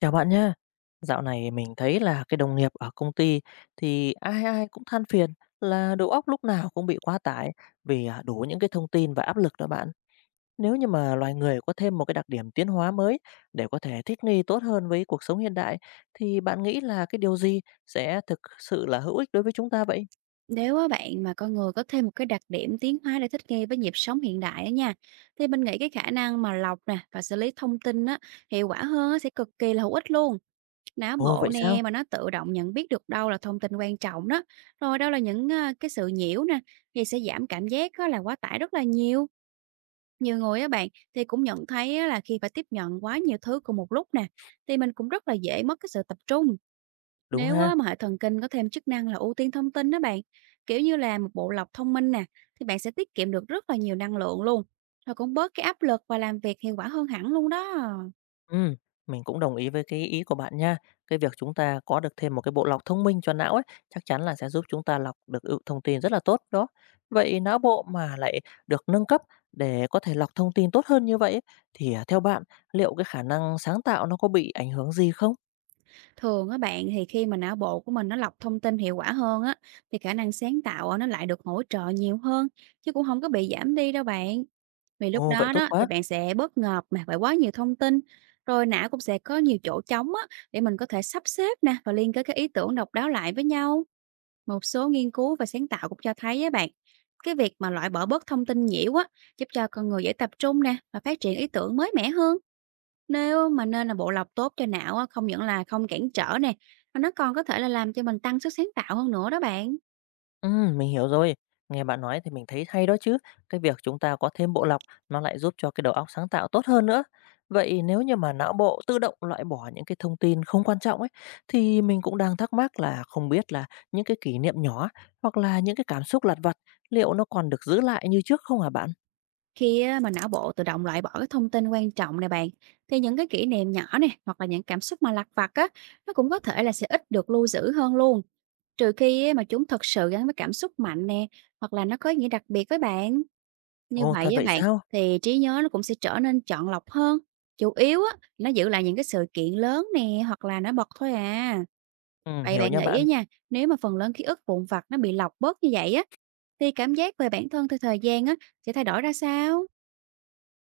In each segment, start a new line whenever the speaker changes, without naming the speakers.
Chào bạn nhé. Dạo này mình thấy là cái đồng nghiệp ở công ty thì ai ai cũng than phiền là đầu óc lúc nào cũng bị quá tải vì đủ những cái thông tin và áp lực đó bạn. Nếu như mà loài người có thêm một cái đặc điểm tiến hóa mới để có thể thích nghi tốt hơn với cuộc sống hiện đại thì bạn nghĩ là cái điều gì sẽ thực sự là hữu ích đối với chúng ta vậy?
Nếu á bạn mà con người có thêm một cái đặc điểm tiến hóa để thích nghi với nhịp sống hiện đại á nha, thì mình nghĩ cái khả năng mà lọc nè và xử lý thông tin á hiệu quả hơn á, sẽ cực kỳ là hữu ích luôn. Não
Ồ,
bộ
vậy sao?
nè mà nó tự động nhận biết được đâu là thông tin quan trọng đó, rồi đâu là những cái sự nhiễu nè, thì sẽ giảm cảm giác á, là quá tải rất là nhiều. Nhiều người á bạn thì cũng nhận thấy á, là khi phải tiếp nhận quá nhiều thứ cùng một lúc nè, thì mình cũng rất là dễ mất cái sự tập trung.
Đúng
Nếu
ha.
á, mà hệ thần kinh có thêm chức năng là ưu tiên thông tin đó bạn, kiểu như là một bộ lọc thông minh nè, thì bạn sẽ tiết kiệm được rất là nhiều năng lượng luôn. Rồi cũng bớt cái áp lực và làm việc hiệu quả hơn hẳn luôn đó.
Ừ, mình cũng đồng ý với cái ý của bạn nha. Cái việc chúng ta có được thêm một cái bộ lọc thông minh cho não ấy, chắc chắn là sẽ giúp chúng ta lọc được thông tin rất là tốt đó. Vậy não bộ mà lại được nâng cấp để có thể lọc thông tin tốt hơn như vậy ấy, thì theo bạn, liệu cái khả năng sáng tạo nó có bị ảnh hưởng gì không?
Thường á bạn thì khi mà não bộ của mình nó lọc thông tin hiệu quả hơn á, thì khả năng sáng tạo á, nó lại được hỗ trợ nhiều hơn, chứ cũng không có bị giảm đi đâu bạn. Vì lúc
Ồ, vậy
đó
tốt
đó thì
quá.
bạn sẽ bớt ngợp mà bởi quá nhiều thông tin, rồi não cũng sẽ có nhiều chỗ trống á, để mình có thể sắp xếp nè và liên kết các ý tưởng độc đáo lại với nhau. Một số nghiên cứu và sáng tạo cũng cho thấy á bạn, cái việc mà loại bỏ bớt thông tin nhiễu á, giúp cho con người dễ tập trung nè và phát triển ý tưởng mới mẻ hơn. Nếu mà nên là bộ lọc tốt cho não á, không những là không cản trở nè, mà nó còn có thể là làm cho mình tăng sức sáng tạo hơn nữa đó bạn.
Mình hiểu rồi. Nghe bạn nói thì mình thấy hay đó chứ. Cái việc chúng ta có thêm bộ lọc nó lại giúp cho cái đầu óc sáng tạo tốt hơn nữa. Vậy nếu như mà não bộ tự động loại bỏ những cái thông tin không quan trọng ấy, thì mình cũng đang thắc mắc là không biết là những cái kỷ niệm nhỏ hoặc là những cái cảm xúc lặt vặt liệu nó còn được giữ lại như trước không hả bạn?
Khi á, mà não bộ tự động loại bỏ cái thông tin quan trọng này bạn, thì những cái kỷ niệm nhỏ này hoặc là những cảm xúc mà lặt vặt á, nó cũng có thể là sẽ ít được lưu giữ hơn luôn. Trừ khi á, mà chúng thật sự gắn với cảm xúc mạnh nè, hoặc là nó có ý nghĩa đặc biệt với bạn. Như
Ồ,
vậy
thật
với
vậy
bạn,
sao?
thì trí nhớ nó cũng sẽ trở nên chọn lọc hơn. Chủ yếu á, nó giữ lại những cái sự kiện lớn nè, hoặc là nó bật thôi à. Vậy
Hiểu
bạn
nha
nghĩ á
bạn.
nha, nếu mà phần lớn ký ức vụn vặt nó bị lọc bớt như vậy á, thì cảm giác về bản thân theo thời gian á sẽ thay đổi ra sao?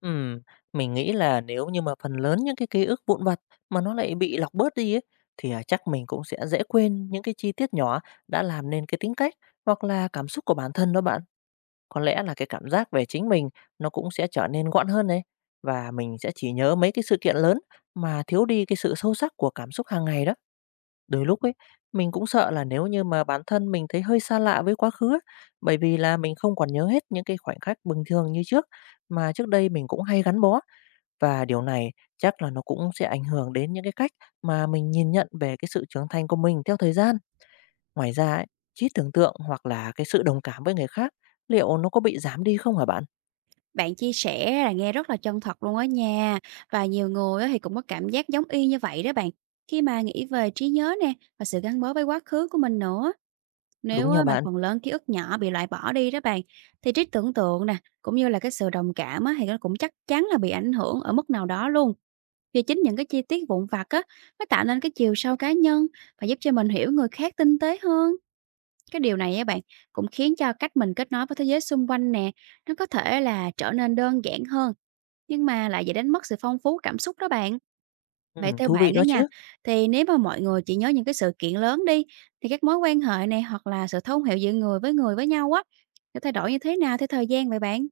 Ừm, mình nghĩ là nếu như mà phần lớn những cái ký ức vụn vặt mà nó lại bị lọc bớt đi ấy, thì, chắc mình cũng sẽ dễ quên những cái chi tiết nhỏ đã làm nên cái tính cách hoặc là cảm xúc của bản thân đó bạn. Có lẽ là cái cảm giác về chính mình nó cũng sẽ trở nên gọn hơn đấy, và mình sẽ chỉ nhớ mấy cái sự kiện lớn mà thiếu đi cái sự sâu sắc của cảm xúc hàng ngày đó. Đôi lúc ấy, mình cũng sợ là nếu như mà bản thân mình thấy hơi xa lạ với quá khứ á, bởi vì là mình không còn nhớ hết những cái khoảnh khắc bình thường như trước, mà trước đây mình cũng hay gắn bó. Và điều này chắc là nó cũng sẽ ảnh hưởng đến những cái cách mà mình nhìn nhận về cái sự trưởng thành của mình theo thời gian. Ngoài ra ấy, trí tưởng tượng hoặc là cái sự đồng cảm với người khác, liệu nó có bị giảm đi không hả bạn?
Bạn chia sẻ là nghe rất là chân thật luôn á nha, và nhiều người á thì cũng có cảm giác giống y như vậy đó bạn. Khi mà nghĩ về trí nhớ nè và sự gắn bó với quá khứ của mình nữa,
Đúng
nếu
nha
á mà
bạn.
phần lớn ký ức nhỏ bị loại bỏ đi đó bạn, thì trí tưởng tượng nè, cũng như là cái sự đồng cảm á thì nó cũng chắc chắn là bị ảnh hưởng ở mức nào đó luôn. Vì chính những cái chi tiết vụn vặt á, nó tạo nên cái chiều sâu cá nhân và giúp cho mình hiểu người khác tinh tế hơn. Cái điều này á bạn, cũng khiến cho cách mình kết nối với thế giới xung quanh nè, nó có thể là trở nên đơn giản hơn, nhưng mà lại dẫn đến mất sự phong phú cảm xúc đó bạn.
Ừ,
Vậy theo
thú vị
bạn á
đó
nha,
chứ.
thì nếu mà mọi người chỉ nhớ những cái sự kiện lớn đi, thì các mối quan hệ này hoặc là sự thấu hiểu giữa người với nhau á, sẽ thay đổi như thế nào theo thời gian vậy bạn?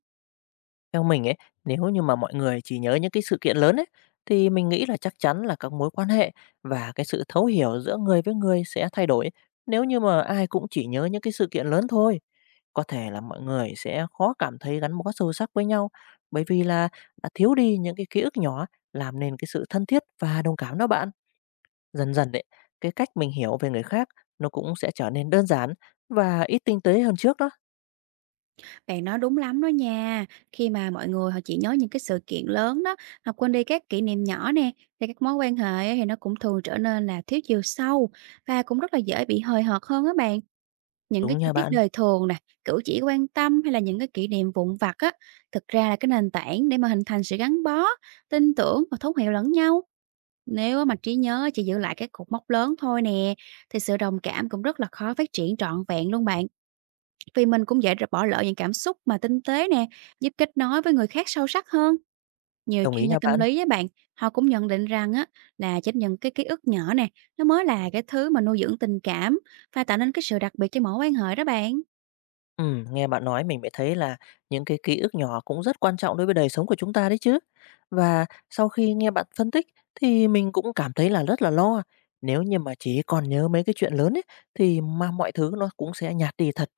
Theo mình ấy, nếu như mà mọi người chỉ nhớ những cái sự kiện lớn ấy, thì mình nghĩ là chắc chắn là các mối quan hệ và cái sự thấu hiểu giữa người với người sẽ thay đổi, nếu như mà ai cũng chỉ nhớ những cái sự kiện lớn thôi. Có thể là mọi người sẽ khó cảm thấy gắn bó sâu sắc với nhau, bởi vì là đã thiếu đi những cái ký ức nhỏ làm nên cái sự thân thiết và đồng cảm đó bạn. Dần dần đấy, cái cách mình hiểu về người khác nó cũng sẽ trở nên đơn giản và ít tinh tế hơn trước đó.
Bạn nói đúng lắm đó nha. Khi mà mọi người họ chỉ nhớ những cái sự kiện lớn đó, họ quên đi các kỷ niệm nhỏ nè, thì các mối quan hệ á thì nó cũng thường trở nên là thiếu chiều sâu và cũng rất là dễ bị hời hợt hơn á bạn. Những cái
Đúng
chi
nha
tiết
bạn,
đời thường nè, cử chỉ quan tâm hay là những cái kỷ niệm vụn vặt á, thực ra là cái nền tảng để mà hình thành sự gắn bó, tin tưởng và thấu hiểu lẫn nhau. Nếu á mà trí nhớ chỉ giữ lại các cột mốc lớn thôi nè, thì sự đồng cảm cũng rất là khó phát triển trọn vẹn luôn bạn, vì mình cũng dễ bỏ lỡ những cảm xúc mà tinh tế nè, giúp kết nối với người khác sâu sắc hơn. Nhiều
đồng ý
chuyên gia
nha
tâm
bạn.
lý với bạn, họ cũng nhận định rằng á là chấp nhận cái ký ức nhỏ nè, nó mới là cái thứ mà nuôi dưỡng tình cảm và tạo nên cái sự đặc biệt cho mỗi quan hệ đó bạn.
Nghe bạn nói mình mới thấy là những cái ký ức nhỏ cũng rất quan trọng đối với đời sống của chúng ta đấy chứ. Và sau khi nghe bạn phân tích, thì mình cũng cảm thấy là rất là lo. Nếu như mà chỉ còn nhớ mấy cái chuyện lớn ấy thì mà mọi thứ nó cũng sẽ nhạt đi thật.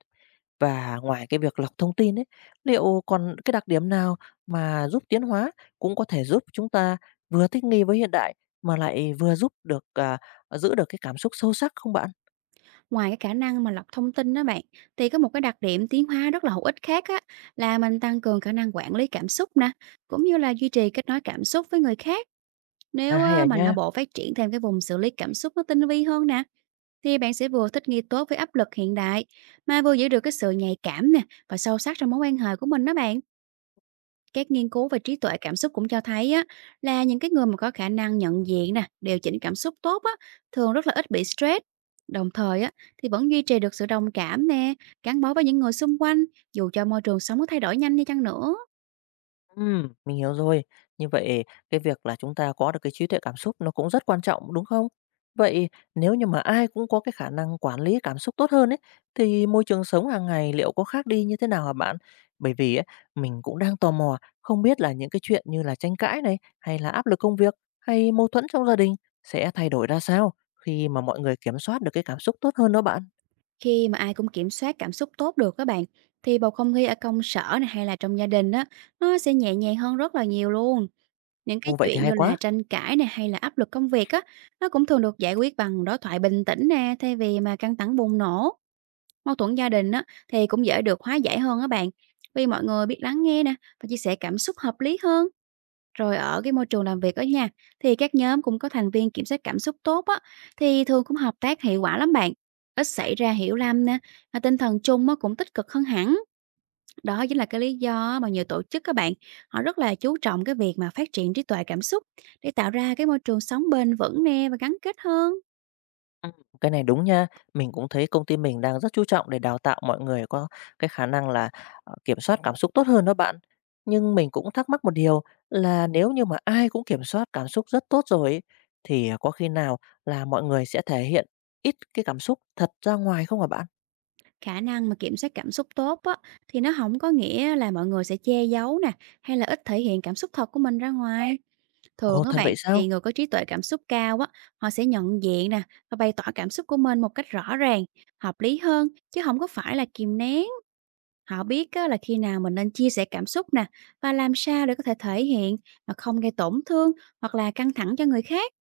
Và ngoài cái việc lọc thông tin ấy, liệu còn cái đặc điểm nào mà giúp tiến hóa cũng có thể giúp chúng ta vừa thích nghi với hiện đại, mà lại vừa giúp được giữ được cái cảm xúc sâu sắc không bạn?
Ngoài cái khả năng mà lọc thông tin đó bạn, thì có một cái đặc điểm tiến hóa rất là hữu ích khác á là mình tăng cường khả năng quản lý cảm xúc nè, cũng như là duy trì kết nối cảm xúc với người khác.
À,
Nếu
hay
á,
à
mà não
nha.
bộ phát triển thêm cái vùng xử lý cảm xúc nó tinh vi hơn nè, thì bạn sẽ vừa thích nghi tốt với áp lực hiện đại mà vừa giữ được cái sự nhạy cảm nè và sâu sắc trong mối quan hệ của mình đó bạn. Các nghiên cứu về trí tuệ cảm xúc cũng cho thấy á, là những cái người mà có khả năng nhận diện nè điều chỉnh cảm xúc tốt á, thường rất là ít bị stress, đồng thời á, thì vẫn duy trì được sự đồng cảm nè, gắn bó với những người xung quanh dù cho môi trường sống có thay đổi nhanh đi chăng nữa.
Mình hiểu rồi. Như vậy cái việc là chúng ta có được cái trí tuệ cảm xúc nó cũng rất quan trọng, đúng không? Vậy nếu như mà ai cũng có cái khả năng quản lý cảm xúc tốt hơn ấy, thì môi trường sống hàng ngày liệu có khác đi như thế nào hả bạn? Bởi vì ấy, mình cũng đang tò mò, không biết là những cái chuyện như là tranh cãi này, hay là áp lực công việc, hay mâu thuẫn trong gia đình sẽ thay đổi ra sao khi mà mọi người kiểm soát được cái cảm xúc tốt hơn đó bạn.
Khi mà ai cũng kiểm soát cảm xúc tốt được các bạn, thì bầu không khí ở công sở này hay là trong gia đình á, nó sẽ nhẹ nhàng hơn rất là nhiều luôn. Những cái
Ồ, vậy thì
chuyện
hay
như
quá.
là tranh cãi này hay là áp lực công việc á, nó cũng thường được giải quyết bằng đối thoại bình tĩnh nè, thay vì mà căng thẳng bùng nổ. Mâu thuẫn gia đình á, thì cũng dễ được hóa giải hơn á bạn. Vì mọi người biết lắng nghe nè, và chia sẻ cảm xúc hợp lý hơn. Rồi ở cái môi trường làm việc ở nhà, thì các nhóm cũng có thành viên kiểm soát cảm xúc tốt á, thì thường cũng hợp tác hiệu quả lắm bạn. Ít xảy ra hiểu lầm nè, và tinh thần chung á, cũng tích cực hơn hẳn. Đó chính là cái lý do mà nhiều tổ chức các bạn, họ rất là chú trọng cái việc mà phát triển trí tuệ cảm xúc để tạo ra cái môi trường sống bền vững nè và gắn kết hơn.
Ừm, cái này đúng nha. Mình cũng thấy công ty mình đang rất chú trọng để đào tạo mọi người có cái khả năng là, kiểm soát cảm xúc tốt hơn đó bạn. Nhưng mình cũng thắc mắc một điều là nếu như mà ai cũng kiểm soát cảm xúc rất tốt rồi ấy, thì có khi nào là mọi người sẽ thể hiện ít cái cảm xúc thật ra ngoài không hả bạn?
Khả năng mà kiểm soát cảm xúc tốt á, thì nó không có nghĩa là mọi người sẽ che giấu nè hay là ít thể hiện cảm xúc thật của mình ra ngoài. Thường
Ồ,
á
thật
bạn,
vậy sao?
thì người có trí tuệ cảm xúc cao á, họ sẽ nhận diện nè và bày tỏ cảm xúc của mình một cách rõ ràng, hợp lý hơn chứ không có phải là kìm nén. Họ biết á, là khi nào mình nên chia sẻ cảm xúc nè và làm sao để có thể thể hiện mà không gây tổn thương hoặc là căng thẳng cho người khác.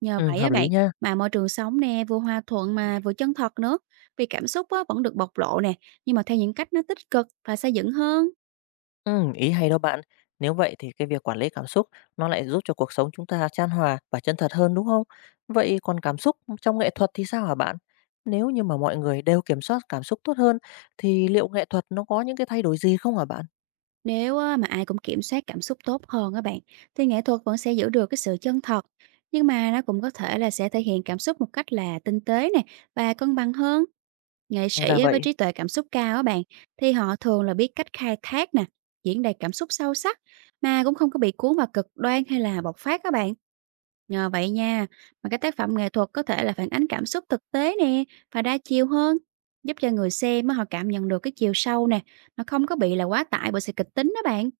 Nhờ vậy
Hợp
á
lý
bạn,
nha.
mà môi trường sống nè vừa hòa thuận mà vừa chân thật nữa, vì cảm xúc á, vẫn được bộc lộ nè, nhưng mà theo những cách nó tích cực và xây dựng hơn.
Ý hay đó bạn. Nếu vậy thì cái việc quản lý cảm xúc nó lại giúp cho cuộc sống chúng ta chan hòa và chân thật hơn, đúng không? Vậy còn cảm xúc trong nghệ thuật thì sao hả bạn? Nếu như mà mọi người đều kiểm soát cảm xúc tốt hơn thì liệu nghệ thuật nó có những cái thay đổi gì không hả bạn?
Nếu á, mà ai cũng kiểm soát cảm xúc tốt hơn các bạn, thì nghệ thuật vẫn sẽ giữ được cái sự chân thật, nhưng mà nó cũng có thể là sẽ thể hiện cảm xúc một cách là tinh tế nè và cân bằng hơn. Nghệ
Hay
sĩ
là
á, với
vậy?
trí tuệ cảm xúc cao các bạn, thì họ thường là biết cách khai thác nè, diễn đạt cảm xúc sâu sắc mà cũng không có bị cuốn vào cực đoan hay là bộc phát các bạn. Nhờ vậy nha, mà cái tác phẩm nghệ thuật có thể là phản ánh cảm xúc thực tế nè và đa chiều hơn, giúp cho người xem á, họ cảm nhận được cái chiều sâu nè, nó không có bị là quá tải bởi sự kịch tính đó bạn.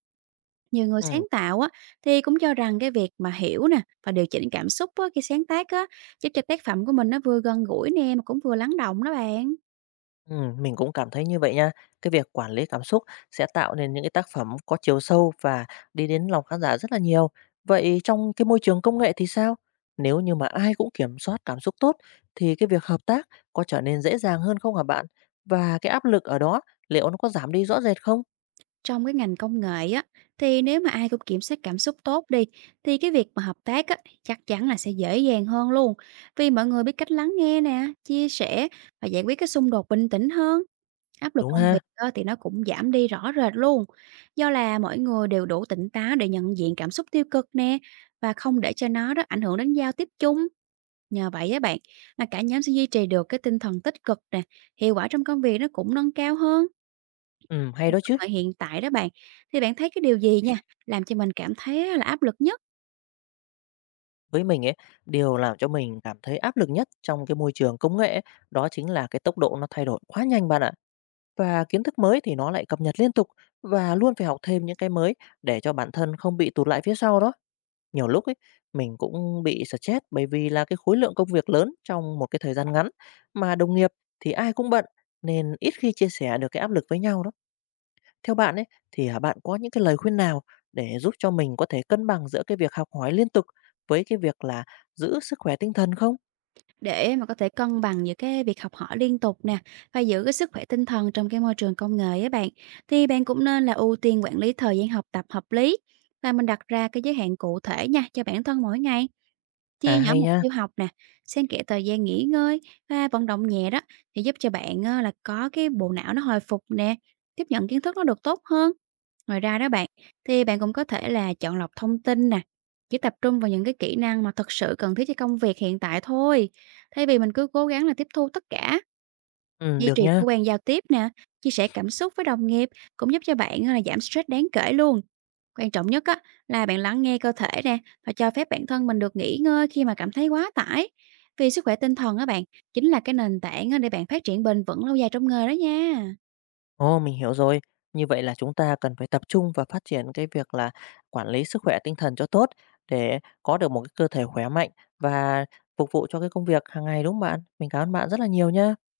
Nhiều người
Ừ.
sáng tạo á, thì cũng cho rằng cái việc mà hiểu nè và điều chỉnh cảm xúc á, khi sáng tác á, giúp cho tác phẩm của mình nó vừa gần gũi nè mà cũng vừa lắng động đó bạn.
Mình cũng cảm thấy như vậy nha. Cái việc quản lý cảm xúc sẽ tạo nên những cái tác phẩm có chiều sâu và đi đến lòng khán giả rất là nhiều. Vậy trong cái môi trường công nghệ thì sao? Nếu như mà ai cũng kiểm soát cảm xúc tốt thì cái việc hợp tác có trở nên dễ dàng hơn không hả bạn? Và cái áp lực ở đó liệu nó có giảm đi rõ rệt không?
Trong cái ngành công nghệ á, thì nếu mà ai cũng kiểm soát cảm xúc tốt đi, thì cái việc mà hợp tác á, chắc chắn là sẽ dễ dàng hơn luôn. Vì mọi người biết cách lắng nghe nè, chia sẻ và giải quyết cái xung đột bình tĩnh hơn. Áp lực
Đúng
công việc
ha?
á, thì nó cũng giảm đi rõ rệt luôn, do là mọi người đều đủ tỉnh táo để nhận diện cảm xúc tiêu cực nè và không để cho nó đó ảnh hưởng đến giao tiếp chung. Nhờ vậy á bạn, mà cả nhóm sẽ duy trì được cái tinh thần tích cực nè, hiệu quả trong công việc nó cũng nâng cao hơn.
Hay
Rồi
đó
công
chứ.
nghệ hiện tại đó bạn, thì bạn thấy cái điều gì nha làm cho mình cảm thấy là áp lực nhất?
Với mình ấy, điều làm cho mình cảm thấy áp lực nhất trong cái môi trường công nghệ ấy, đó chính là cái tốc độ nó thay đổi quá nhanh bạn ạ. Và kiến thức mới thì nó lại cập nhật liên tục, và luôn phải học thêm những cái mới để cho bản thân không bị tụt lại phía sau đó. Nhiều lúc ấy, mình cũng bị stress bởi vì là cái khối lượng công việc lớn trong một cái thời gian ngắn, mà đồng nghiệp thì ai cũng bận nên ít khi chia sẻ được cái áp lực với nhau đó. Theo bạn ấy thì bạn có những cái lời khuyên nào để giúp cho mình có thể cân bằng giữa cái việc học hỏi liên tục với cái việc là giữ sức khỏe tinh thần không?
Để mà có thể cân bằng giữa cái việc học hỏi liên tục nè và giữ cái sức khỏe tinh thần trong cái môi trường công nghệ á bạn, thì bạn cũng nên là ưu tiên quản lý thời gian học tập hợp lý và mình đặt ra cái giới hạn cụ thể nha cho bản thân mỗi ngày. Chia
À,
nhỏ
hay
mục
nha.
tiêu học nè, xen kẽ thời gian nghỉ ngơi và vận động nhẹ đó, thì giúp cho bạn là có cái bộ não nó hồi phục nè, tiếp nhận kiến thức nó được tốt hơn. Ngoài ra đó bạn, thì bạn cũng có thể là chọn lọc thông tin nè, chỉ tập trung vào những cái kỹ năng mà thật sự cần thiết cho công việc hiện tại thôi. Thay vì mình cứ cố gắng là tiếp thu tất cả,
Ừ,
duy
được
trì
nha.
thói quen giao tiếp nè, chia sẻ cảm xúc với đồng nghiệp cũng giúp cho bạn là giảm stress đáng kể luôn. Quan trọng nhất á, là bạn lắng nghe cơ thể nè và cho phép bản thân mình được nghỉ ngơi khi mà cảm thấy quá tải. Vì sức khỏe tinh thần á bạn, chính là cái nền tảng á để bạn phát triển bền vững lâu dài trong nghề đó nha.
Ồ, mình hiểu rồi. Như vậy là chúng ta cần phải tập trung và phát triển cái việc là quản lý sức khỏe tinh thần cho tốt để có được một cái cơ thể khỏe mạnh và phục vụ cho cái công việc hàng ngày, đúng không bạn? Mình cảm ơn bạn rất là nhiều nhá.